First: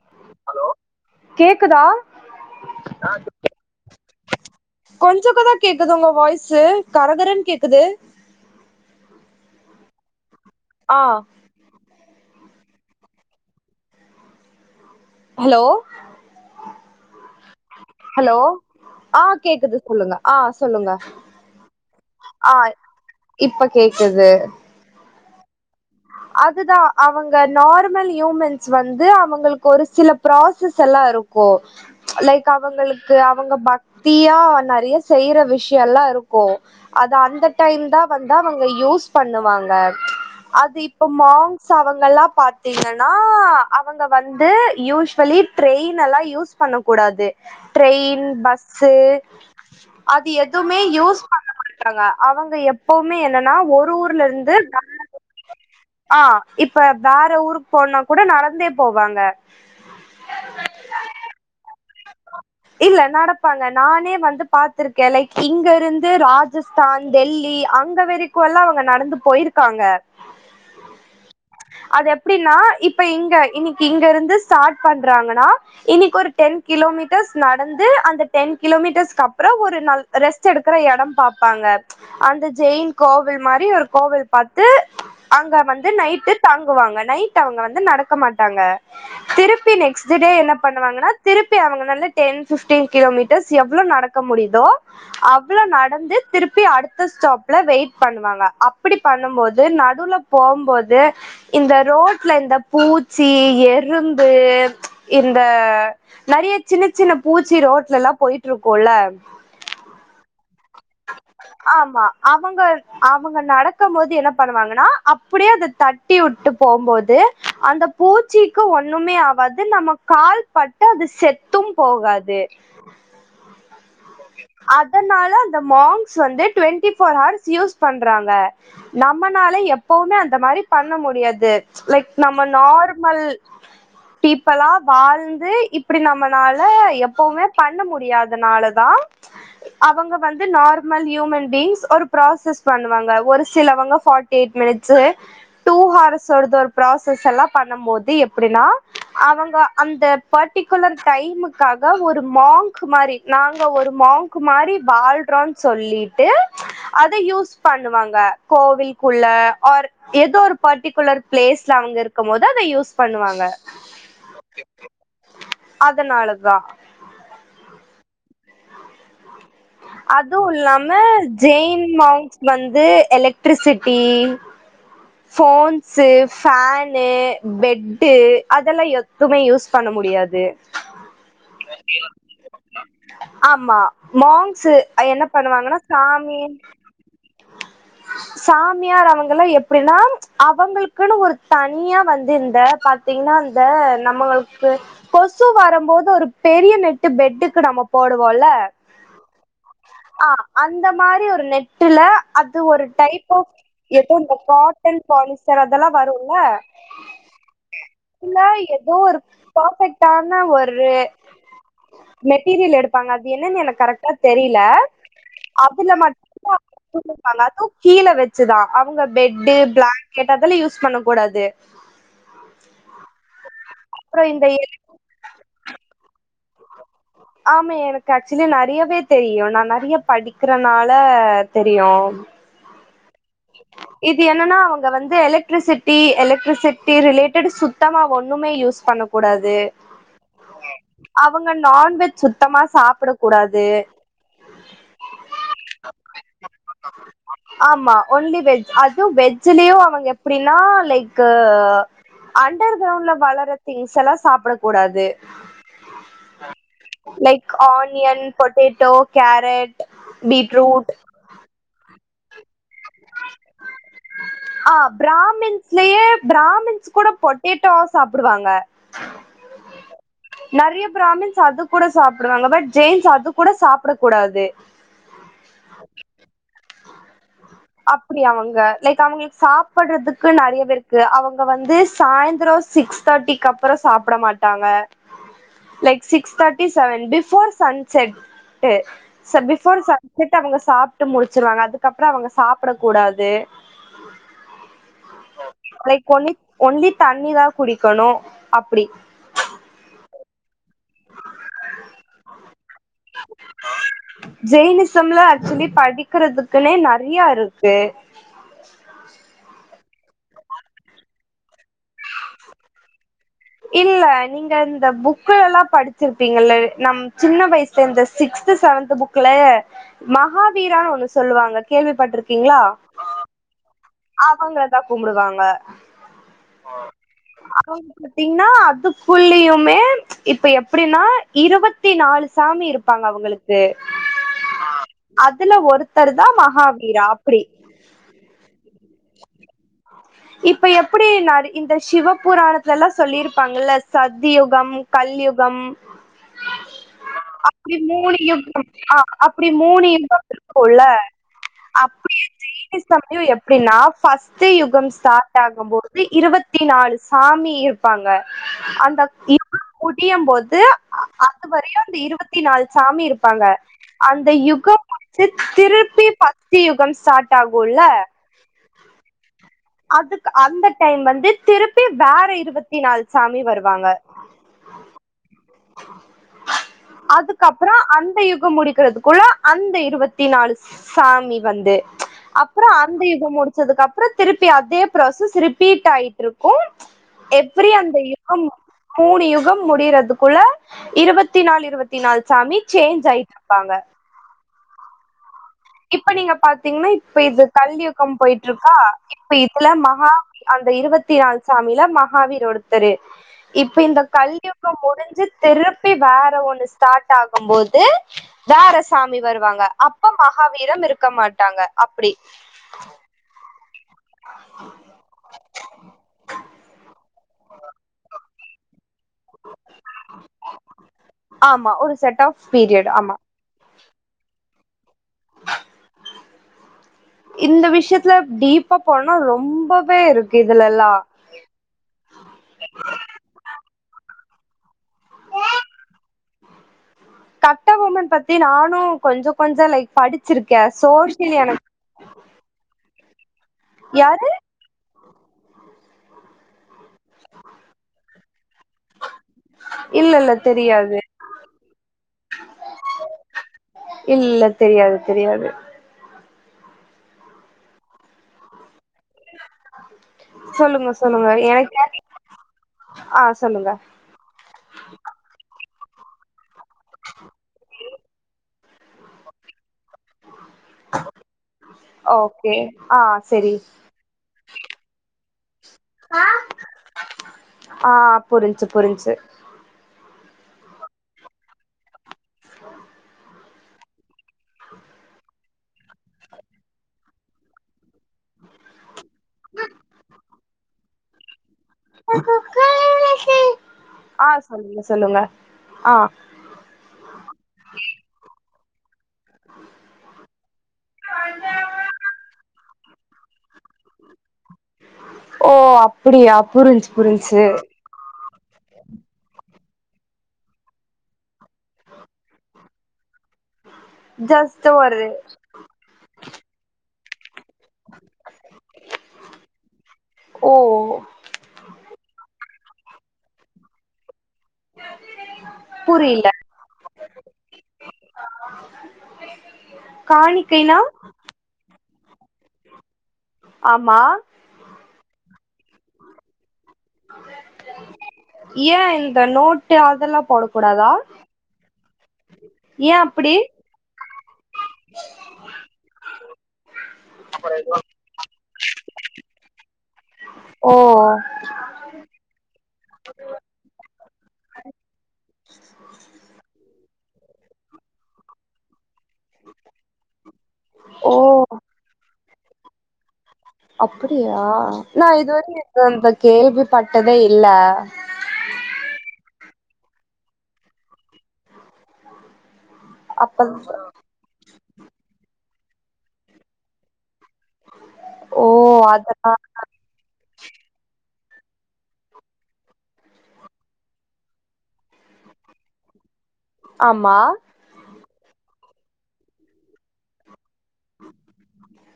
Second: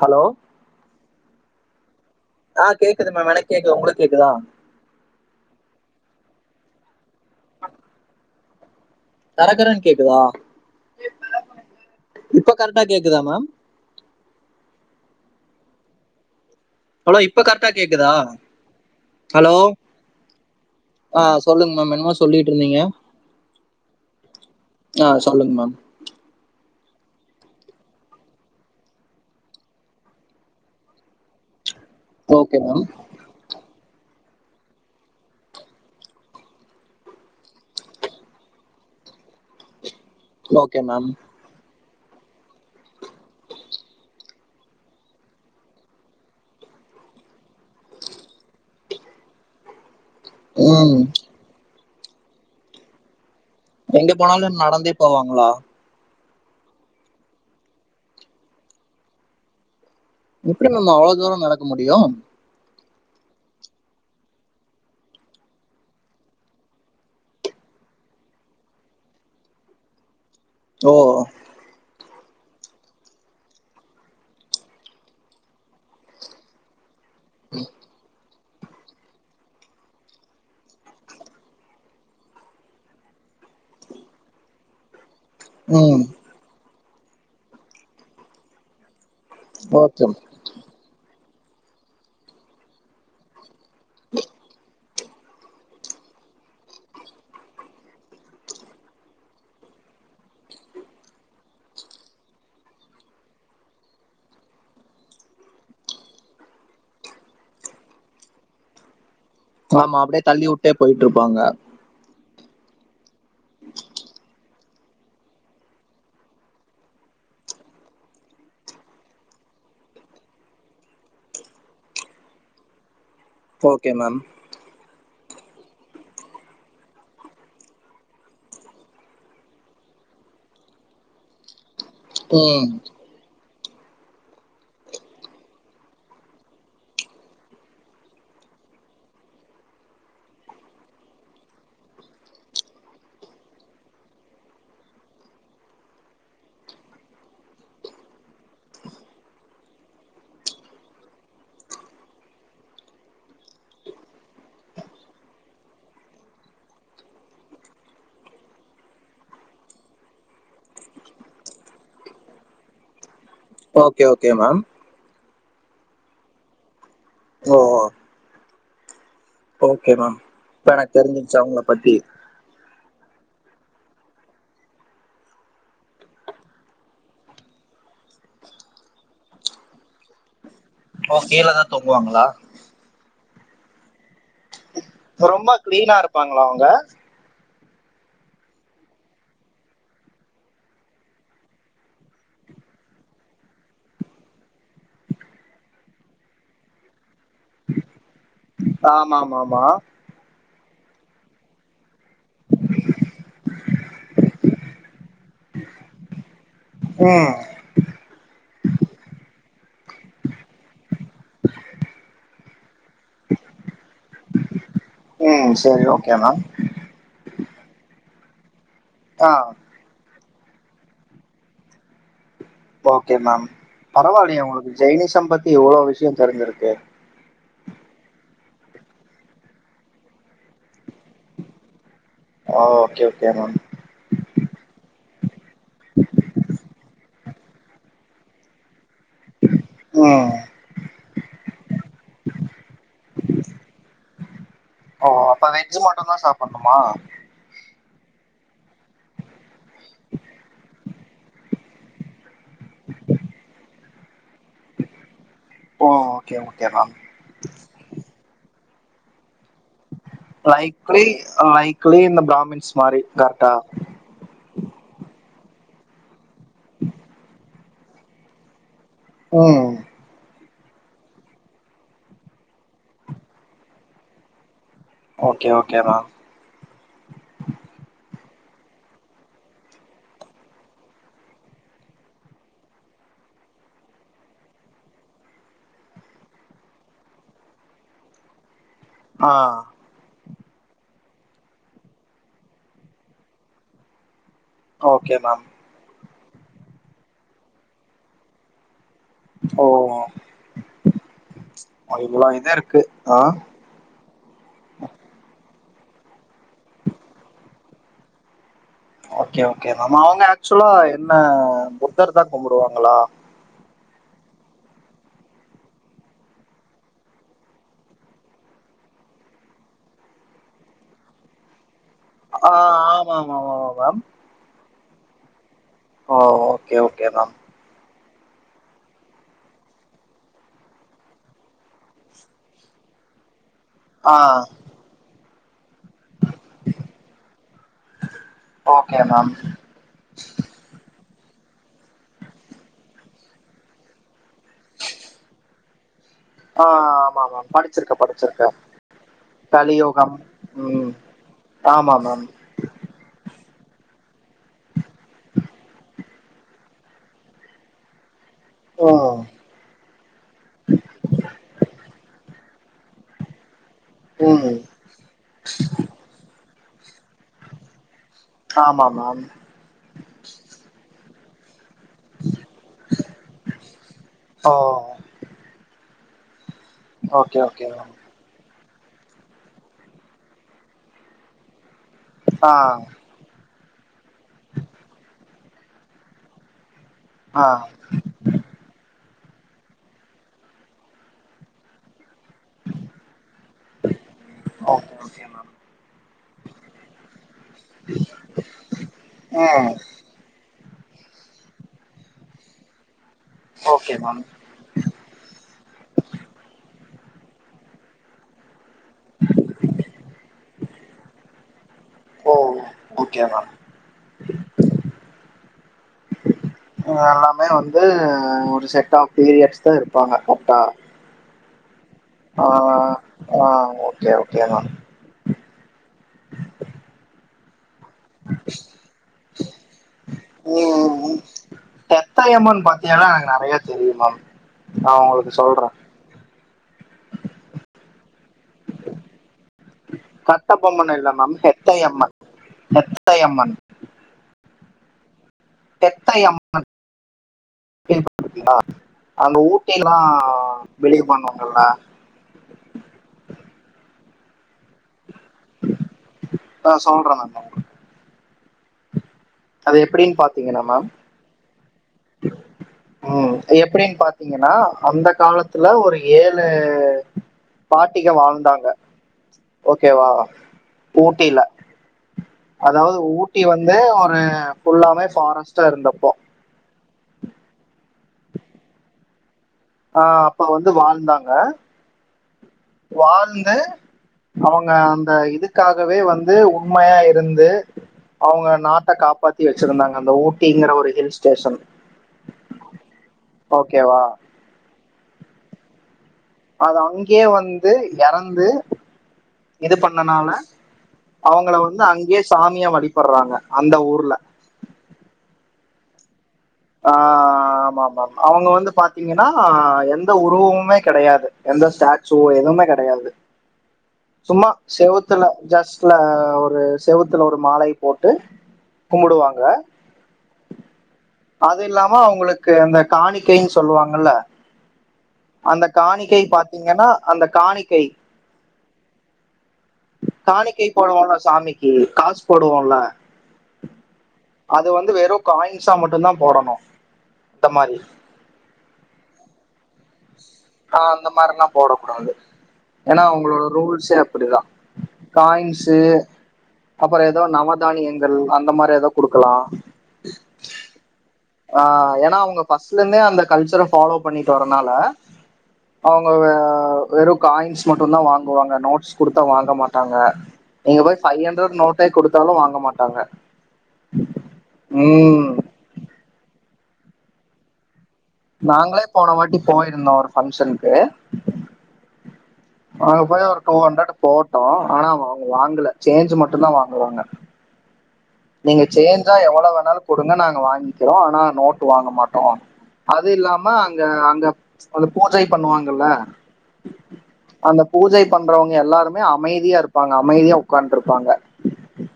Hello கேக்குதா ஆ கேக்குது மேம் எனக்கு கேக்குது உங்களுக்கு கேக்குதா கொஞ்சகதா கேக்குது உங்க வாய்ஸ் சார் கர கரன்னு கேக்குது கர கரன் கேக்குதா ஆஹ் இப்ப கரெட்டா கேக்குதா மேம் ஹலோ ஹலோ இப்ப கரெக்டா கேக்குதா ஹலோ ஆஹ் ஹலோ கேக்குது சொல்லுங்க ஆஹ் சொல்லுங்க ஆ சொல்லுங்க மேம் என்னமோ சொல்லிட்டு ஆஹ் இருந்தீங்க இப்ப கேக்குது ஆ சொல்லுங்க மேம் அதுதா அவங்க நார்மல் ஹியூமன்ஸ் வந்து அவங்களுக்கு ஒரு சில ப்ராசஸ் எல்லா இருக்கு லைக் ஓகே மேம் அவங்களுக்கு அவங்க பக் தீயா வந்து நெறையா செய்யிற விஷயம்ல்லா இருக்கு அத அந்த டைம்தா வந்து அவுங்க யூஸ் பண்ணுவாங்க ஓகே மேம் இப்போ மாஸ்க் -ச அவங்கல்லா பாத்தீங்கன் ஆஹ் அவங்க வந் வந்து யூஸ்வலி ட்ரெயின் எல்லா யூஸ் பண்ணக்கூடாது ட்ரெயின் பஸ்சு அது எதுவுமே ம் யூஸ் பண்ண [unintelligible] இருக்காங்க அவங்க எப்பவுமே என்னன் எங்க போனாலு நடந்தே போவாங்களா ஆஹ் இப்ப வேற ஊருக்கு போனா கூட நடந்தே போவாங்க எப்டி நம்ம அவளோ தூர நடக்க முடியு இல்ல நடப்பாங்க நானே வந்து பாத்திருக்கே லைக் இங்க இருந்து ராஜஸ்தா டெல்லி அங்க வெறிக்கும்லா அவங்க நடந்து போயிருக்காங்க ஓ அது எப்படின்னா இப்ப இங்க இன்னைக்கு இங்க இருந்து ஸ்டார்ட் பண்றாங்கன்னா இன்னைக்கு ஒரு டென் கிலோமீட் டர்ஸ் நடந்து அந்த டென் கிலோமீட்டர்ஸ்க்கு அப்றோ ஒரு ந ரெஸ்ட் எடுக்கிற எட பாப்பாங்க அந்த ஜெயின் கோவில் மாரி ஒரு கோவில் பாத்து அங்க வந்து ம் நைட்டு தங் க்குவாங்க நைட் அவங்க வந்து நடக்க மாட்டாங்க திருப்பி ஓகே நெக்ஸ்ட் டே என்ன பண்ணுவாங்கனா திருப்பி அவங்க வந்து டென் பிஃப்டீன் கிலோமீட்டர்ஸ் எவ்ளோ நடக்க முடியுதோ அவ்ளோ நடந்து திருப்பி அடுத்த ஸ்டாப்ல வெயிட் பண்ணுவாங்க அப்படி பண்ணும்போது நடுல போம்போது இந்த ரோட்ல இந்த பூச்சி எறும்பு இந்த நறைய சின்ன சின்ன பூச்சி ரோட்லல்லா போயிட்டு இருக்குல்ல ஆமா அப்டே தள்ளிவுட் டே போயிட்டு இருப்பாங்க ஆமா அவங்க அவங்க நடக்கம்போது என்ன பண்ணுவாங்கனா அப்டியே அத தட்டிவுட்டு போம்போது அந்தப் பூச்சுக்கு ஒண்ணுமே ஆவாது நம்ம கால் பட்டு அது செத்தும் போகாது ஓகே மேம் இந்த மாங்ஸ் வந்து டுவெண்ட்டி ஃபோர் ஹார்ஸ் யூஸ் பண்றாங்க நம்மனால எப்பவுமே அந்த மாரி பண்ண முடியாது லைக் நம்ம ம் நார்மல் பீப்பிளா வாழ்ந்து இப்டி நம்மனால எப்பவுமே பண்ண முடியாதனாலதா அவங்க வந் து நார்மல் ஹியூமன் பீயிங்ஸ் ஒரு பிராசஸ் பண்ணுவாங்க ஒரு சிலவங்க forty eight minutes two hours ஒரு இது ஒரு பிராஸஸ் எல்லா பண்ண போது எப்டினா அவங்க அந்த பர்டிகுலர் டைம்முக்காக ஒரு மாங்க் மாரி நாங்க ஒரு மாங்க் மாரி வாழ் றோனு சொல்லிட்டு அத யூஸ் பண்ணுவாங்க கோவில்குள்ள ஆர் ஏதோ ஒரு பர்ட்டிகுலர் பிளேஸ்ல அவங்க இருக்கும் போது அத யூஸ் பண்ணுவாங்க ஓகே ஓகே மேம் அதனாலதா ஓ ஓகே மேம் அதுவு இப்போ எனக்கு இல்லாம தெரிஞ்சிருச்சு அவங்கள ஜெயின் பத்தி மாங்ஸ் வந்து electricity phones, fan, bed அதெல்லா எதுமே யூஸ் பண்ண முடியாது ஓ கீழதா தூங்குவாங்களா ஆமா மாங்ஸ் ரொம்ப கிளீனா இருப்பாங்களா அவங்க சாமியார் அவங்கலா எப்படினா அவங்களுக்குன்னு ஒரு தனியா வந்து இந்த பாத்தீங்னா இந்த நம்மளுக்கு கொசு வரும்போது ஒரு பெரிய நெட்டு பெட்டுக்கு நம்ம போடு வோல ஆமா ஆமா ஆமா ஆ அது அந்த மாரி ஒரு நெட்டுல அது ஒரு டைப் ஆப் ஏதோ இந்த காட்டன் பாலிஸ்டர் அதெல்லா வரும்ல்ல ம் இதில எதோ ஒரு பர்ஃப்பெக்ட்டானா ஒரு மெட்டீரியல் எடு ப்பாங்க அது என்னன்னு எனக்கு கரெக்டா தெரில ம் சரி அதுல ஓகே மட்டு மேம் வச்சிபாங்க அதுவு கீழ வச்சுதா அவங்க ஆ பெட்டு பிளாங் கேட்டாதான்ன யூஸ் பண்ண கூடாது ஓகே மேம் அப்றோ பரவாயில்லையா இந்த எ உங்களுக்கு ஜெயினிசம் பத்தி இவ்வளவு விஷயம் தெரிஞ்சிருக்கு ஓகே ஆமா எனக்கு ஆக்சுவலி நறையவே தெரியும் நான் நிறைய படிக்கறனால தெரியும் ஓ ஓகே ஓ இப்ப என்னன்னா அவுங்க வந்து பே எலக் எலக்ட்ரிசிட்டி எலக்ட்ரிசிட்டி ரிலேடட் சுத்தமா ஒன் ண்ணுமே யூஸ் பண்ண கூடாது ம் அவுங்க நான்வெஜ் சுத்தமா சாப்பிட கூடாது ஓஹோ அப்ப வெஜ் மட்டு தான் சாப்புணும்மா ஆமா ஒன்லி வெஜ் அது வெஜ் சொல்லியும் அவுங்க எப்பிடில்லா லைக் க்க அண்டர் கிரவுண்ட்ல வளர திங்ஸ்ல்லாம் சாப்பிடக்கூடாது ஓ okay okay ma'am like onion potato carrot beetroot likely likely இந்த ப்ராமின்ஸ் மாறி கரெக்டா ல்லியே பிராமின்ஸ் கூட பொட்டே டோ சாப்பிடுவாங்க ம் நறைய பிராமின்ஸ் அது கூட சாப்பிடுவாங்க பட் ஜெயின்ஸ் அது கூட சாப்பிட கூடாது ஓகே ஓகே தா அப்பிடி அவுங்க லைக் அவுங்களுக்கு சாப்படுறதுக்கு நறையவே இருக்கு அவுங்க வந்து சாயந்திரம் சிக்ஸ் தேர்ட்டிக்கு அப்பறம் சாப்ட மாட்டாங்க like six thirty seven before sunset ட்டு ஆ ச பிஃபோர் சன் ட்டு அவுங்க சாப்ட்டு முடிச்சுடுவங்க அதுக்கப்பறம் அவுங்க சாப்பட கூடாது okay ma'am like only only தண்ணி தான் குடிக்கணும் அப்பிடி ஓ அவ்ளோ இதுஇருக்கு ஆ படிக்கறதுக்குன்னே நறையா இருக்கு ஓகே அவுங்க ஆக்சுவலா என்ன ஒருத்தர் தான் கும்பிடுவாங்களா இல்ல நீங்க இந்த புக் எல்லாம் படிச்சிருப்பீங்கல்ல நம் சின்ன வயசுல இந்த சிக்ஸ்து செவன்த் புக்ல மகாவீரான்னு ஒண்ணு சொல்லுவாங்க ஆஹ் ஆமா ஆமா ஆமா மேம் அவங்கதான் கும்பிடுவாங்க ஓ ஓகே ஓகே மேம் அவங்க பாத்தீங்கன்னா அதுக்குள்ளயுமே ச்சு இப்ப எப்படின்னா இருவத்தி நாலு சாமி இருப்பாங்க அவங்களுக்கு ஆஹ் அதுல ஒரு தருதான் மகாவீரா அப்டி ஓகே மேம் இப்ப எப்பட் எப்டி நாடு இந்த சிவபராணத்துல எல்லா சொல்லிருப்பாங்கல்ல சத்யுகம் கல்யுகம் ஆ ஆமா மேம் அப்படி படிச்சிருக்க மூணு படிச்சிருக்க யுகம் ஆஹ் அப்படி மூணு கலியோகம் யுகம் இருக்கும்ல ம் ஆமா அப்படியே மேம் ஜெய்னிஷம்லயும் எப்படின்னா ஃபஸ்ட் யுகம்ஸ் ஆகும்போது இருவத்தி நாலு சாமி இருப்பாங்க அந்த ம் [unintelligible] முடியும் போது அதுவரையு அந்த இருவத் இருவத்தி நாலு சாமி இருப்பாங்க அந்த ம் யுகம் வந் திருப்பி பாத் சுத்தி யுகம் ஸ்டார்ட் ஆகும்ல ஆமா ஆமா மேம் அதுக்கு அந்த டைம் வந்து திருப் ப்பி வேற இருவத்தி நாலு சாமி வருவாங்க ஓ ஓகே ஓகே அதுக்கப்புறோ மேம் அந்த யுகம் முடி இருக்கிறதுக்குள்ள அந்த இருபத்தி நாலு சாமி வந்து ஆ அப்புறோ அந்த யுகம் முடிஞ் முடிஞ்சதுக்கு அப்புறோ திருப்பி அதே ப்ராசஸ் ரிபீட் ஆயிட்டு இருக்கும் ஆ எப்படி அந்த யுகம் ச்சு மூணு யுகம் முடியறதுக்குள்ள இருபத்தி நாலு இருபத்தி நாலு சாமி சேஞ்ச் ஆயிட்டுருப்பாங்க ஓகே ஓகே மேம் இப்ப நீங்க பாத்தீங்கன்னா இப்ப இது கல்யுகம் போயிட்டுருக்கா இப்ப இதுல ம் மகா அந்த இருபத்தி நாலு சாமில மகாவீரரொருத்தரு இப்ப ஓகே இந்த மேம் கல்யுகம் முடிஞ்சு திருப்பி வேற ஒண்ணு ஸ்டார்ட் ஆகும்போது வேறசாமி வருவாங்க அப்ப மகாவீரன் இருக்க மாட்டாங்க அப்பிடி ஓ ஓகே மேம் எல்லாமே வந்து இது செட்டாக் த்ரீ இயர்ஸ் தா இருப்பாங்க கரெக்டா ஆமா ஒரு set of ah period ah ஆமா ஆஹ் ஓகே ஓகேங்க இந்த விஷ் விஷயத்துல டீப்பா போனா ரொம்பவே இருக்கு இதுலல்லா ம் ம். செரி மேம் நா உங்களுக்கு சொல்றே கட்டபொம்மன் பத் த்தி நானு கொஞ்சோ கொஞ்சோ லைட்டா படிச்சிருக்கே கட்டபொம்மன் சோசியல் எனக் பெத்தையம்மன் யாரு பெத்தையம்மன் கேள்விப்பட்டிருக்கீங்களா அங்க ஊட்டில இல்ல இல்ல தெரியாது வெளியவு பண்ணுவாங்கல்ல இல்ல தெரியாது தெரியாது ஆஹ் சொல்றே நாங்க அதே சொல்லுங்க சொல்லுங்க எனக்கு ஆ உம் சொல்லுங்க எப்டின்னு பாத்தீங்கன்னா அந்த காலத் துல ஒரு ஏழுத் அ பாட்டிக வாழ்ந்தாங்க ஓகேவா ஊட்டில ஓகே அதாவது ஆ ஊட்டி செரி வந்து ஒரு ஃபுல்லாமே ஃபாரஸ்ட் ட்டா இருந்தப்போ ஆ புரிஞ்சு புரிஞ்சு ஆ அப்ப வந்து வாழ்ந்தாங்க வாழ்ந்து அவுங்க அந்த இது க்காகவே வந்து உண்மையா இருந்து அவுங்க நாட்ட காப் பத்தி வச்சிருந்தாங்க அந்த ஊர் தீங்கட ஒரு ஹில் ஸ்டேஷன் ஓகேவா ஆ சொல்லுங்க சொல்லுங்க ஆ அது அங்கேயே வந்து இறந்து இது பண்ணனால அவுங்கள வந்து அங்கேயே சாமியா வழிபடறாங்க அந்த ஊர்ல ஓ அப்பிடியா புரிஞ்சுச்சு புரிஞ்சுச்சு அவுங்க வந்து பாத்தீங்கன்னா எந்த உருவமுமே கெடையாது எந்த ஸ்டாச்சுவோ எதுமே கெடையாது சும்மா ஜஸ்ட் ஒரு செவுத்துல ஜஸ்ட்ல ஒரு செவுத்துல ஒரு மாலை போட்டு கும்பிடுவாங்க ஓ அது இல்லாம அவுங்குளுக்கு அந்த காணிக்கைனு சொல்லுவாங்கல அந்த காணிக்கை புரில பாத்தீங்கன்னா அந்த காணிக்கை காணிக்கை காணிக்கைனா போடுவோல சாமிக்கு காசு போடுவோல்ல ஆமா அது வந்து வெறு காயின்ஸா மட்டுந் தான் போடணு ஏ இந்த நோட் டு அதெல்லா ஆ போடக்கூடாதா அந்த மாரில்லாம் போடக் கூடாது ஏ ஏனா அப்டி அவுங்களோட ரூல்ஸ்ஸே அப் அப்பிடி தா காயின்ஸு அப்றோ ஏதோ நவ தானியங்கள் அந்த மாரி ஏதோ குடுக்கலா ஓ ஆ ஏனா அவுங்க ஃபர்ஸ்ட்ல இருந்தே அந்த கல்ச்சர ஃபாலோ பண்ணிட்டு வரனால அவுங்க வெறும் காயின்ஸ் மட்டுந் தா வாங்குவாங்க நோட்ஸ் குடுத்த வாங்க மாட்டாங்க நீங்க போய் ஓ பைவ்ஹண்ரட் நோட்டே குடுத் தாலு வாங்க மாட்டாங்க அப்படியா நா ம் இதுவரைக்கும் இந்த கேள்விப்பட்டதே இல்ல அ போயிருந்தோ ஒரு பங்க்ஷனுக்கு அங்க போய் ஒரு அப்ப டூ ஹண்ட்ரட் போட்டோ ஆன அவுங்க வாங்குல சேஞ்சு மட்டுந்தா வாங்குவாங்க ஓ நீங்க சேஞ்சா அதா எவ்வளவு வேணாலு குடுங்க நாங் க வாங்கிக்கிறோ ஆனா நோட்டு வாங்க மாட்டோ அது இல்லாம அங்க அங்க அ ச்சு பூஜை பண்ணுவாங்கல்ல ஆமா அந்த பூஜை பண்றவங்க எல்லாருமே அமைதியா இருப்பாங்க அமைதியா உக்கான்ட் இருப்பாங்க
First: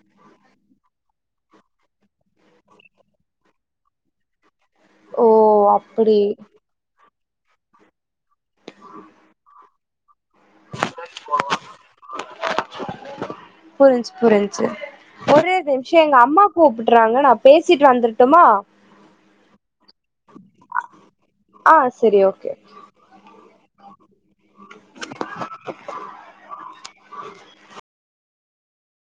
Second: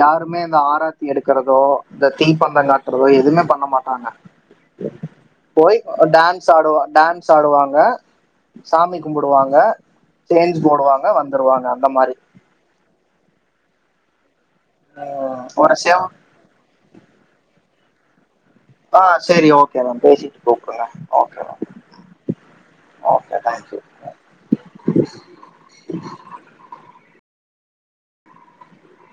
யாருமே இந்த ஆரா த்தி எடுக்கிறதோ இந்த தீப்பந்த காட்டறதோ எதுமே பண்ண மாட்டாங்க ஓ போய் அப்டி டான்ஸ் ஆடுவா டான்ஸ் சாப்டுவாங்க சாமி கும்புடுவாங்க சேஞ்ச் போடுவாங்க வந்துருவாங்க அந்த மாரி புரிய் சு ஒரே நிம்ஷம் எங்க அம்மா கூப்பிடுறாங்க நா பேச ச்சிட்டு வந்துரட்டுமா ஆஹ் சரி ஓகே மேம் பேசிட்டு கூப்டுங்க ஆஹ் சரி ஓகே ஓகே தேங்க்யூ [inaudible]